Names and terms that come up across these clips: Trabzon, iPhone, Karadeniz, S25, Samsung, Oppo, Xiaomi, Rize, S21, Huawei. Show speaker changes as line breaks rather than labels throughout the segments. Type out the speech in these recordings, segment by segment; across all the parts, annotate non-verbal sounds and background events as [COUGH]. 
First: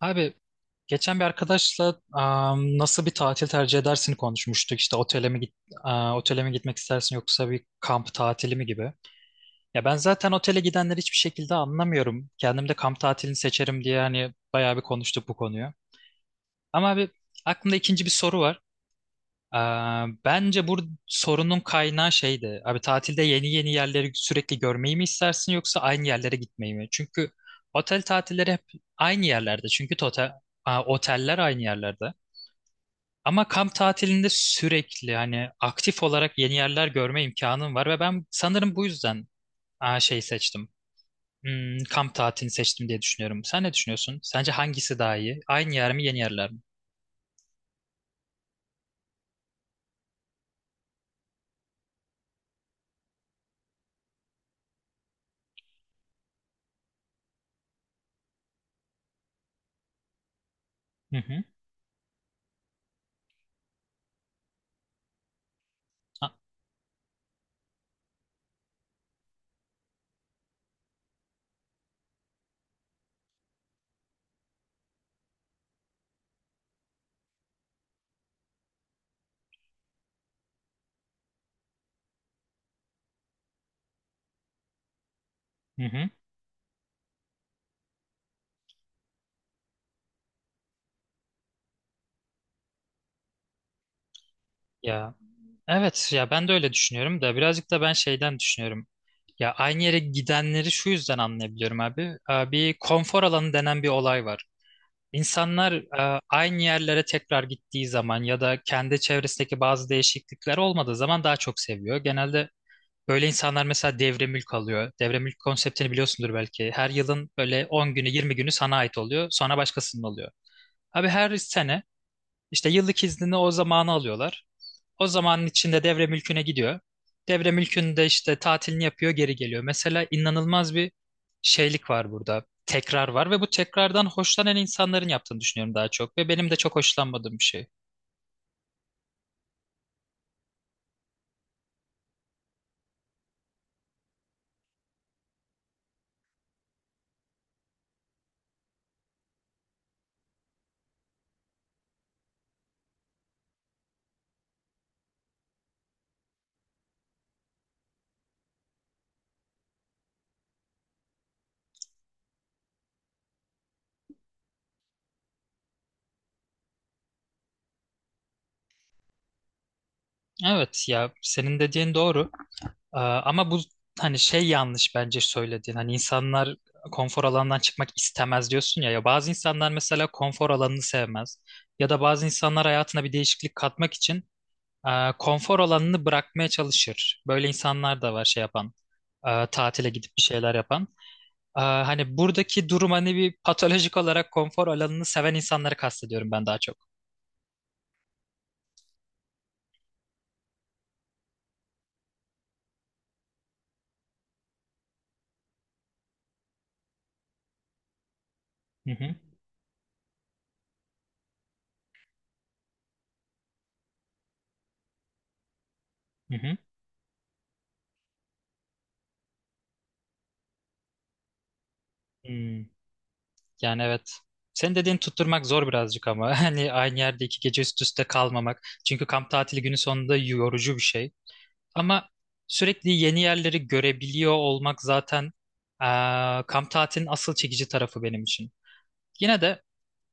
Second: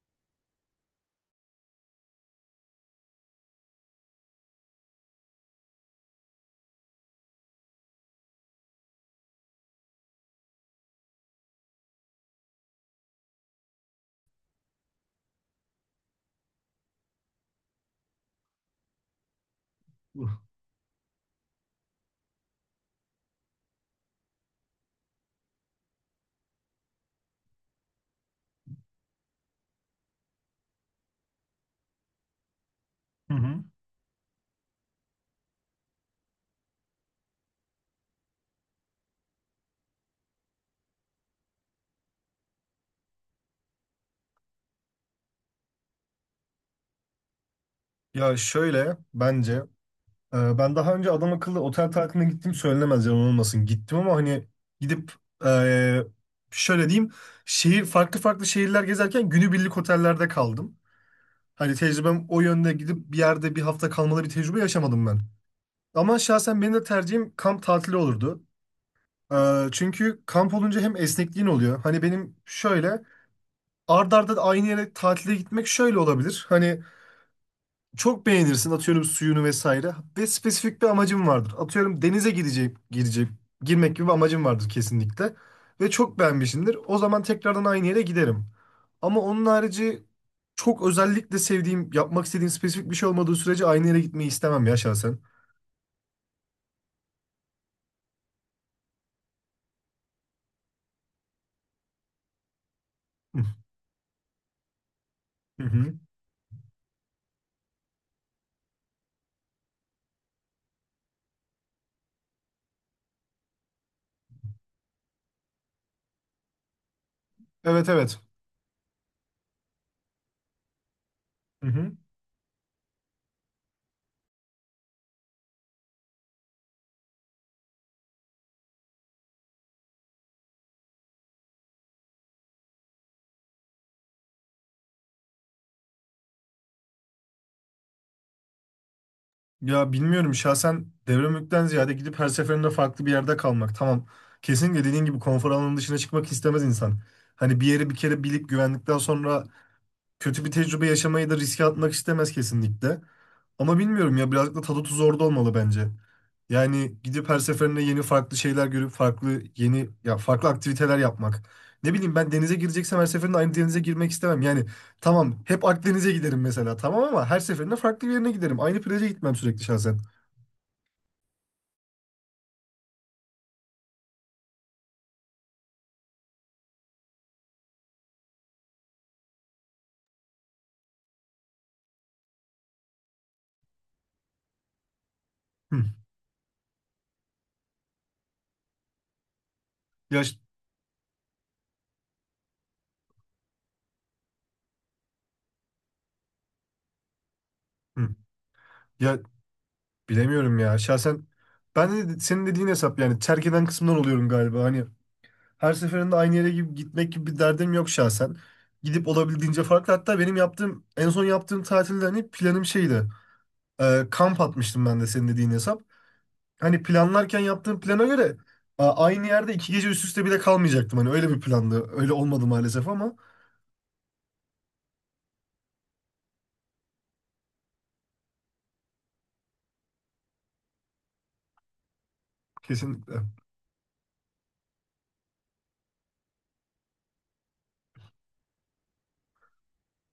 Abi geçen bir arkadaşla nasıl bir tatil tercih edersin konuşmuştuk. İşte otele mi gitmek istersin yoksa bir kamp tatili mi gibi. Ya ben zaten otele gidenleri hiçbir şekilde anlamıyorum. Kendim de kamp tatilini seçerim diye hani bayağı bir konuştuk bu konuyu. Ama abi aklımda ikinci bir soru var. Ee,
Hı
Bence bu sorunun kaynağı şeydi. Abi tatilde yeni yeni yerleri sürekli görmeyi mi istersin yoksa aynı yerlere gitmeyi mi? Çünkü otel tatilleri hep aynı yerlerde. Çünkü oteller aynı yerlerde. Ama
hı.
kamp tatilinde sürekli hani aktif olarak yeni yerler görme imkanım var ve ben sanırım bu yüzden şey seçtim. Kamp tatilini seçtim diye düşünüyorum. Sen ne düşünüyorsun? Sence hangisi daha iyi? Aynı yer mi, yeni yerler mi?
Ya şöyle bence ben daha önce adam akıllı otel tatiline gittim söylenemez yalan olmasın. Gittim ama hani gidip e, şöyle diyeyim farklı farklı şehirler gezerken günübirlik otellerde kaldım.
Hı hı.
Hani tecrübem o yönde gidip bir yerde bir hafta kalmalı bir tecrübe yaşamadım ben. Ama
Ha.
şahsen benim de tercihim kamp tatili olurdu. Çünkü kamp olunca hem esnekliğin oluyor. Hani benim şöyle ard arda aynı yere tatile gitmek şöyle olabilir. Hani çok beğenirsin atıyorum suyunu vesaire ve spesifik bir amacın vardır. Atıyorum denize gidecek, girecek, girmek gibi bir amacın vardır kesinlikle
Hı
ve
hı.
çok beğenmişsindir. O zaman tekrardan aynı yere giderim. Ama onun harici çok özellikle sevdiğim, yapmak istediğim spesifik bir şey olmadığı sürece aynı yere gitmeyi istemem ya
Ya.
şahsen.
Evet ya ben de öyle düşünüyorum da birazcık da ben şeyden düşünüyorum. Ya aynı yere gidenleri şu yüzden anlayabiliyorum abi. Bir konfor alanı denen bir olay var.
Hı
İnsanlar
hı.
aynı yerlere tekrar gittiği zaman ya da kendi çevresindeki bazı değişiklikler olmadığı zaman daha çok seviyor. Genelde böyle insanlar mesela devre mülk alıyor. Devre mülk konseptini biliyorsundur belki. Her yılın böyle
Evet
10 günü
evet.
20 günü sana ait oluyor, sonra başkasının oluyor. Abi her
Hı
sene
hı.
işte yıllık iznini o zamanı alıyorlar. O zamanın içinde devre mülküne gidiyor. Devre mülkünde işte tatilini yapıyor, geri geliyor. Mesela inanılmaz bir şeylik var burada. Tekrar var ve bu tekrardan hoşlanan insanların yaptığını düşünüyorum daha çok ve benim de çok hoşlanmadığım bir şey.
Ya bilmiyorum şahsen devre ziyade gidip her seferinde farklı bir yerde kalmak. Tamam. Kesinlikle dediğin gibi konfor alanının dışına çıkmak istemez insan. Hani bir yeri bir kere bilip güvendikten sonra kötü bir tecrübe yaşamayı da riske atmak istemez kesinlikle. Ama bilmiyorum ya birazcık da tadı tuzu orada olmalı bence. Yani gidip her seferinde yeni farklı şeyler görüp farklı yeni ya farklı aktiviteler yapmak. Ne bileyim ben denize gireceksem her seferinde aynı denize girmek istemem. Yani tamam hep Akdeniz'e giderim mesela tamam ama her seferinde farklı bir yerine giderim. Aynı plaja gitmem sürekli şahsen.
Evet ya senin dediğin doğru. Ama bu hani şey yanlış bence söylediğin. Hani insanlar konfor alanından çıkmak istemez diyorsun ya. Ya bazı insanlar mesela konfor alanını sevmez. Ya da bazı insanlar hayatına bir değişiklik katmak için konfor
Hı.
alanını bırakmaya çalışır. Böyle insanlar da var, şey yapan, tatile gidip bir
Ya, ş-
şeyler yapan. Hani buradaki durum hani bir patolojik olarak konfor alanını seven insanları kastediyorum ben daha çok.
hı. Ya bilemiyorum ya şahsen ben de senin dediğin hesap yani terk eden kısımdan oluyorum galiba. Hani her seferinde aynı yere gibi gitmek gibi bir derdim yok şahsen.
Hı
Gidip
hı,
olabildiğince farklı. Hatta benim yaptığım en son yaptığım tatilde hani planım şeydi. Kamp atmıştım ben de senin dediğin hesap.
hı hı.
Hani planlarken yaptığım plana göre aynı yerde iki gece üst üste bile kalmayacaktım. Hani öyle bir plandı. Öyle olmadı
Hmm,
maalesef ama
Yani evet. Senin dediğin tutturmak zor birazcık ama [LAUGHS] hani aynı yerde 2 gece üst üste kalmamak. Çünkü kamp tatili günü sonunda yorucu bir şey. Ama sürekli yeni
kesinlikle.
yerleri görebiliyor olmak zaten e, kamp tatilinin asıl çekici tarafı benim için. Yine de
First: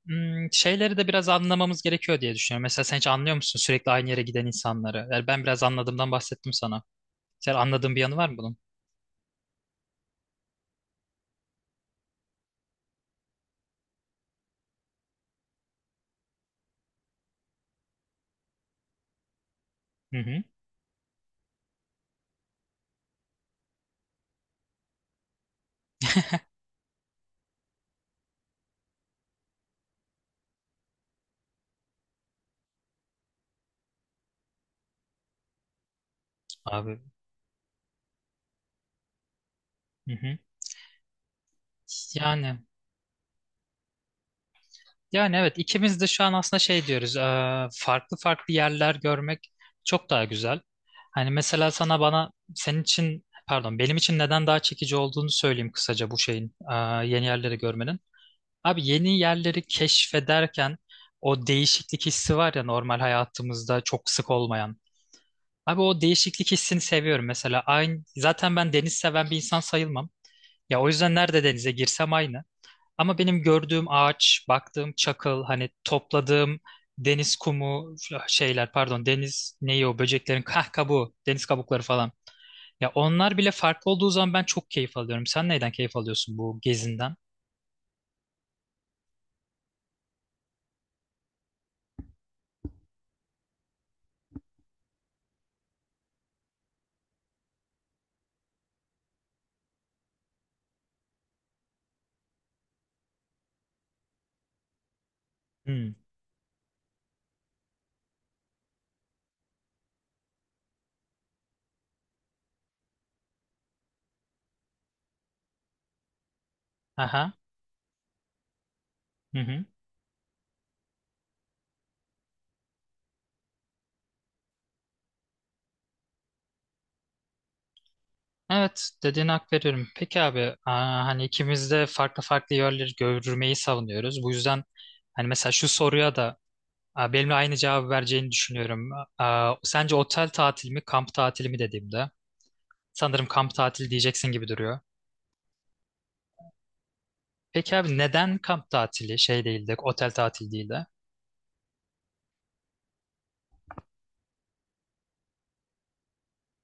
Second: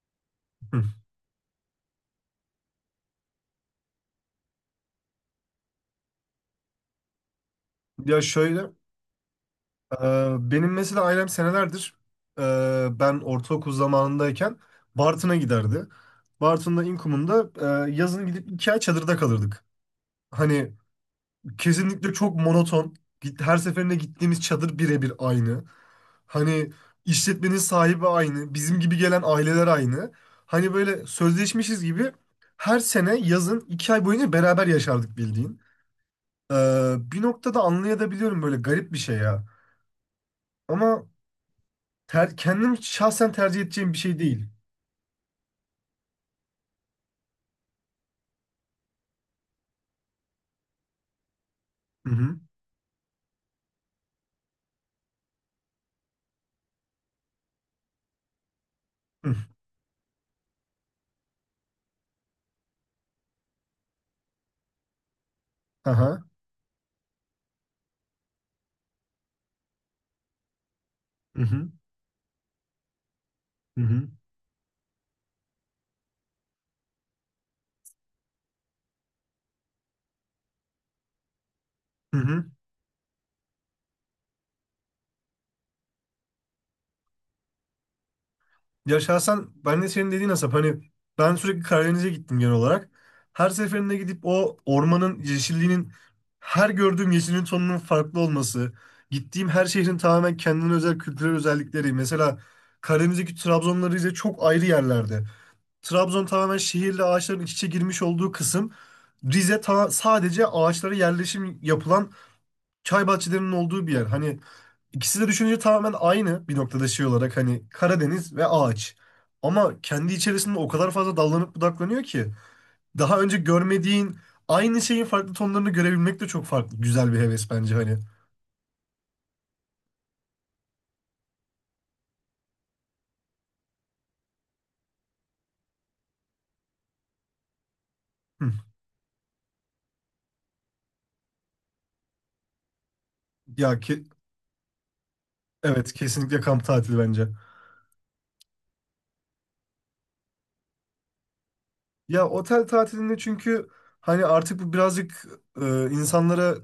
Hı.
Şeyleri de biraz anlamamız gerekiyor diye düşünüyorum. Mesela sen hiç anlıyor musun sürekli aynı yere giden insanları? Yani ben biraz anladığımdan bahsettim sana. Sen anladığın bir yanı
Ya
var mı bunun?
şöyle benim mesela ailem senelerdir ben ortaokul zamanındayken Bartın'a giderdi. Bartın'da İnkum'unda yazın gidip 2 ay çadırda kalırdık.
Hı hı.
Hani kesinlikle çok monoton. Her seferinde gittiğimiz çadır birebir aynı. Hani işletmenin sahibi aynı. Bizim gibi gelen aileler aynı. Hani böyle sözleşmişiz gibi her sene yazın 2 ay boyunca beraber yaşardık bildiğin.
Abi.
Bir noktada anlayabiliyorum böyle garip bir şey ya.
Hı hı.
Ama
Yani
kendim şahsen tercih edeceğim bir şey değil.
yani evet, ikimiz de şu an aslında şey diyoruz. Farklı farklı yerler görmek çok daha güzel. Hani mesela sana,
Hı
bana,
hı.
senin için pardon benim için neden daha çekici olduğunu söyleyeyim kısaca bu şeyin, yeni yerleri görmenin. Abi yeni
Hı.
yerleri keşfederken o değişiklik hissi var ya, normal hayatımızda çok sık olmayan. Abi o
Aha.
değişiklik hissini seviyorum mesela. Aynı, zaten ben deniz seven bir insan sayılmam. Ya o yüzden
Hı
nerede denize
hı.
girsem aynı. Ama benim
Hı
gördüğüm
hı.
ağaç, baktığım çakıl, hani topladığım deniz kumu, şeyler pardon deniz neyi, o böceklerin kabuğu, deniz kabukları falan.
Hı hı.
Ya onlar bile farklı olduğu zaman ben çok keyif alıyorum. Sen neyden keyif alıyorsun bu gezinden?
Ya şahsen ben de senin dediğin Asap hani ben sürekli Karadeniz'e gittim genel olarak. Her seferinde gidip o ormanın yeşilliğinin her gördüğüm yeşilin tonunun farklı olması, gittiğim her şehrin tamamen kendine özel kültürel özellikleri. Mesela Karadeniz'deki Trabzon'la Rize çok ayrı yerlerde.
Hmm.
Trabzon tamamen şehirle ağaçların iç içe girmiş olduğu kısım. Rize sadece ağaçlara yerleşim yapılan çay bahçelerinin olduğu bir yer. Hani İkisi de düşününce tamamen aynı bir noktada şey
Aha.
olarak hani Karadeniz ve ağaç.
Hı hı.
Ama kendi içerisinde o kadar fazla dallanıp budaklanıyor ki daha önce görmediğin aynı şeyin farklı tonlarını görebilmek de çok farklı. Güzel bir heves bence hani.
Evet, dediğine hak veriyorum. Peki abi, hani ikimiz de farklı farklı yerleri görmeyi savunuyoruz. Bu yüzden hani mesela şu soruya da benimle aynı cevabı vereceğini
Hı.
düşünüyorum. Sence otel tatili mi, kamp tatili mi dediğimde sanırım kamp
Ya
tatili
ki
diyeceksin gibi duruyor.
evet kesinlikle kamp tatili bence.
Peki abi neden kamp tatili şey değil de, otel tatili değil de?
Ya otel tatilinde çünkü hani artık bu birazcık insanlara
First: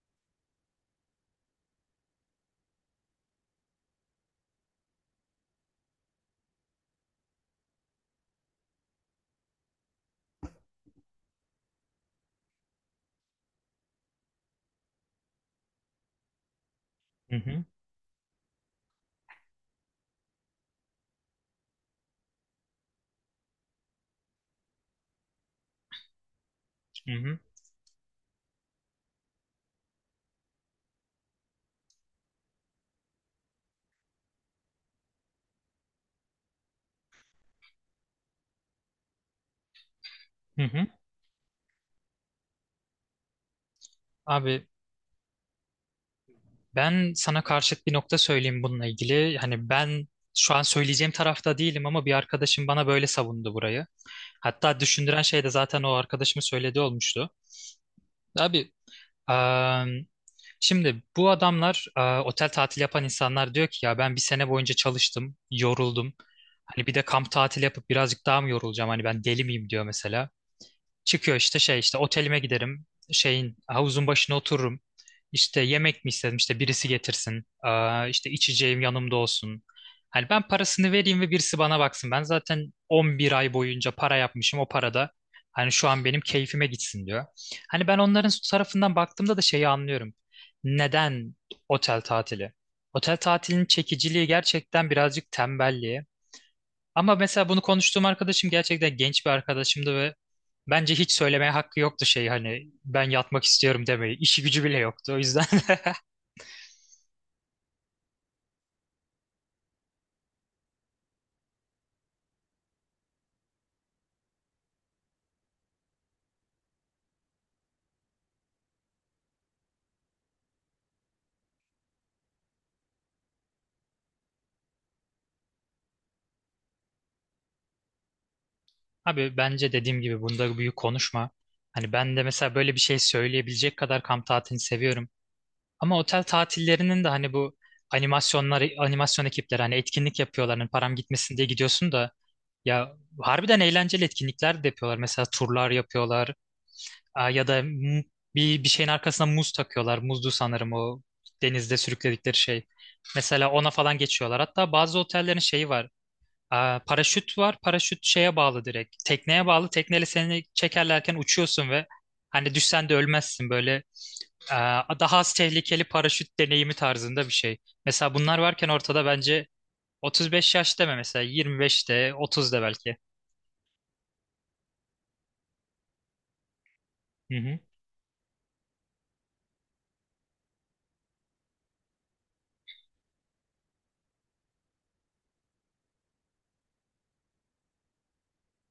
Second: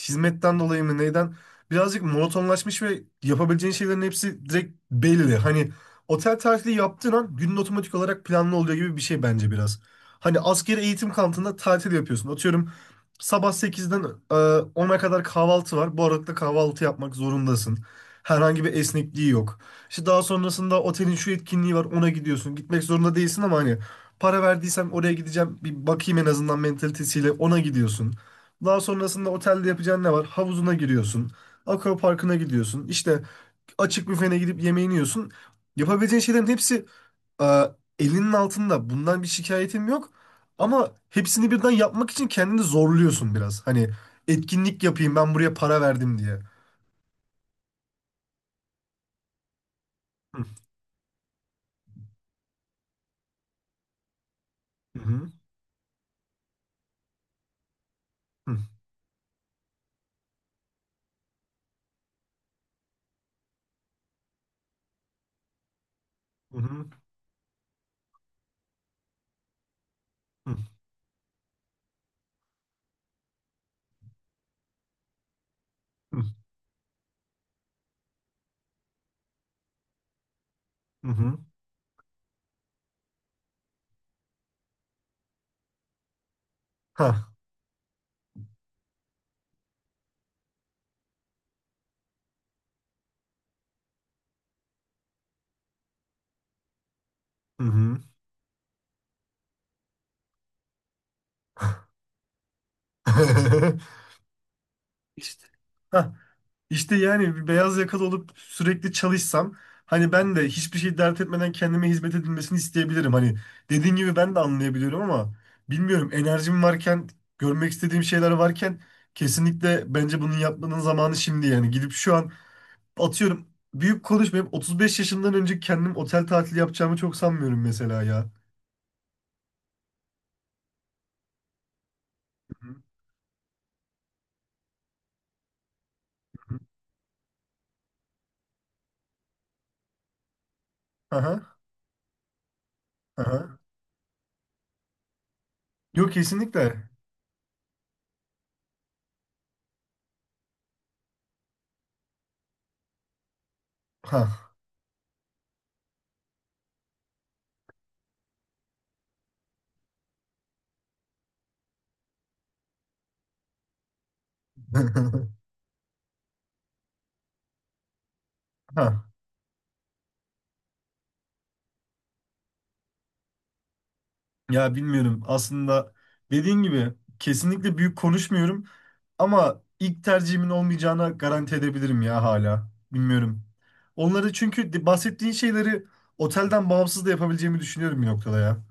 hizmetten dolayı mı neyden birazcık monotonlaşmış ve yapabileceğin şeylerin hepsi direkt belli. Hani otel tatili yaptığın an günün otomatik olarak planlı oluyor gibi bir şey bence biraz. Hani askeri eğitim kampında tatil yapıyorsun. Atıyorum sabah sekizden e, 10'a kadar kahvaltı var. Bu arada kahvaltı yapmak
Hı hı,
zorundasın. Herhangi bir esnekliği yok. İşte daha sonrasında otelin şu etkinliği var ona gidiyorsun. Gitmek zorunda değilsin ama hani para verdiysem oraya gideceğim. Bir bakayım en azından
hı
mentalitesiyle
hı,
ona gidiyorsun. Daha sonrasında otelde yapacağın ne var? Havuzuna giriyorsun. Akvaparkına gidiyorsun. İşte açık büfene gidip yemeğini yiyorsun. Yapabileceğin şeylerin hepsi e, elinin altında. Bundan bir şikayetim yok.
hı hı.
Ama hepsini birden yapmak için kendini zorluyorsun biraz. Hani
Abi,
etkinlik yapayım ben buraya para verdim diye.
ben sana karşıt bir nokta söyleyeyim bununla ilgili. Hani ben
Hı
şu an söyleyeceğim tarafta değilim ama bir arkadaşım bana böyle savundu burayı. Hatta düşündüren
hı
şey de zaten o arkadaşımın söylediği olmuştu.
hı
Abi eee, şimdi bu adamlar, otel tatili yapan insanlar, diyor ki ya ben bir sene boyunca çalıştım, yoruldum. Hani bir de
hı
kamp tatili yapıp birazcık daha mı yorulacağım? Hani ben deli miyim diyor mesela.
hı
Çıkıyor işte, şey işte, otelime giderim. Şeyin havuzun başına otururum. İşte yemek mi
hı
istedim, işte birisi getirsin. İşte içeceğim yanımda olsun. Hani ben parasını
hı
vereyim ve
hı.
birisi bana baksın. Ben zaten 11 ay boyunca para yapmışım o parada. Hani şu an benim keyfime gitsin diyor.
Ha.
Hani ben onların tarafından baktığımda da şeyi anlıyorum. Neden otel tatili? Otel tatilinin çekiciliği gerçekten birazcık tembelliğe. Ama mesela bunu
Hı hı.
konuştuğum arkadaşım gerçekten genç bir arkadaşımdı ve bence hiç söylemeye hakkı yoktu şey, hani ben yatmak istiyorum
[LAUGHS]
demeyi. İşi gücü bile yoktu o yüzden.
İşte,
[LAUGHS]
ha, işte yani bir beyaz yakalı olup sürekli çalışsam hani ben de hiçbir şey dert etmeden kendime hizmet edilmesini isteyebilirim. Hani dediğin gibi ben de anlayabiliyorum ama bilmiyorum enerjim varken görmek istediğim şeyler varken kesinlikle bence bunun yapmanın zamanı şimdi yani gidip şu an atıyorum büyük konuşmayıp 35 yaşından önce kendim otel tatili yapacağımı çok sanmıyorum mesela ya.
Abi bence dediğim gibi bunda büyük konuşma. Hani ben de mesela
Hı
böyle
hı.
bir şey söyleyebilecek kadar kamp tatilini seviyorum. Ama otel tatillerinin de hani bu animasyonlar, animasyon ekipleri hani etkinlik yapıyorlar. Hani param gitmesin diye
Aha,
gidiyorsun da. Ya
aha.
harbiden eğlenceli etkinlikler de yapıyorlar. Mesela turlar
Yok
yapıyorlar.
kesinlikle.
Ya da bir şeyin arkasına muz takıyorlar. Muzdu sanırım o denizde sürükledikleri şey. Mesela ona falan geçiyorlar.
Ha.
Hatta bazı otellerin şeyi var. Paraşüt var. Paraşüt şeye bağlı direkt. Tekneye bağlı. Tekneyle seni çekerlerken uçuyorsun ve hani düşsen de ölmezsin böyle. Daha az
[LAUGHS]
tehlikeli paraşüt deneyimi tarzında bir şey. Mesela bunlar varken ortada
Ha.
bence 35 yaş deme, mesela 25'te, 30'da belki.
Ya bilmiyorum. Aslında dediğin gibi
Hı hı.
kesinlikle büyük konuşmuyorum ama ilk tercihimin olmayacağına garanti edebilirim ya hala. Bilmiyorum. Onları çünkü bahsettiğin şeyleri otelden bağımsız da yapabileceğimi düşünüyorum bir noktada ya.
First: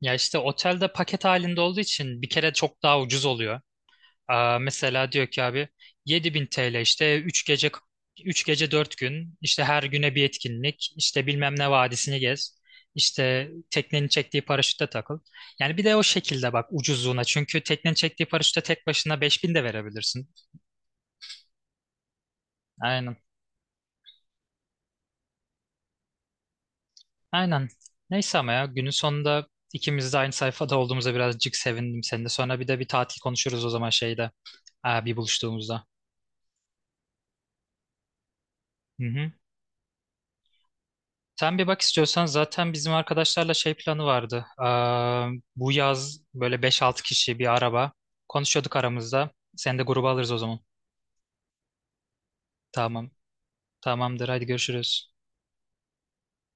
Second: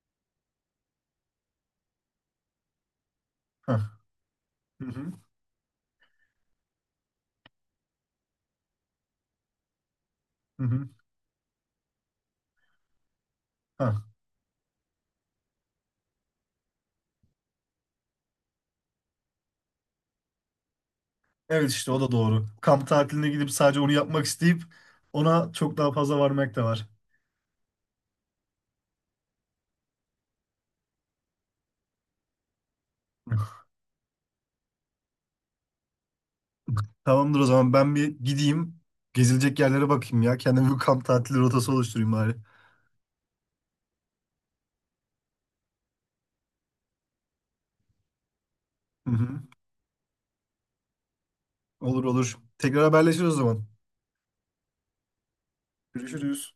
Ya işte otelde paket halinde olduğu için bir kere çok daha ucuz oluyor.
Hah. Hı
Mesela
hı.
diyor ki abi, 7.000 TL işte üç gece 4 gün, işte her güne bir
Hı hı.
etkinlik, işte bilmem ne vadisini gez, işte
Hah.
teknenin çektiği paraşütte takıl. Yani bir de o şekilde bak ucuzluğuna, çünkü teknenin çektiği paraşütte tek başına 5.000 de verebilirsin.
Evet işte o da doğru. Kamp
Aynen,
tatiline gidip sadece onu yapmak isteyip ona çok daha fazla varmak da var.
aynen, neyse ama ya günün sonunda ikimiz de aynı sayfada olduğumuza birazcık sevindim. Seninle sonra bir de bir tatil konuşuruz o
[LAUGHS]
zaman, şeyde bir buluştuğumuzda.
Tamamdır o zaman ben bir gideyim.
Hı hı.
Gezilecek yerlere bakayım ya. Kendime bir kamp tatili
Sen bir
rotası
bak
oluşturayım
istiyorsan,
bari.
zaten bizim arkadaşlarla şey planı vardı. Bu yaz böyle beş altı kişi bir araba. Konuşuyorduk
Hı
aramızda.
hı.
Seni de gruba alırız o zaman.
Olur olur. Tekrar
Tamam.
haberleşiriz o zaman.
Tamamdır. Hadi görüşürüz.
Görüşürüz.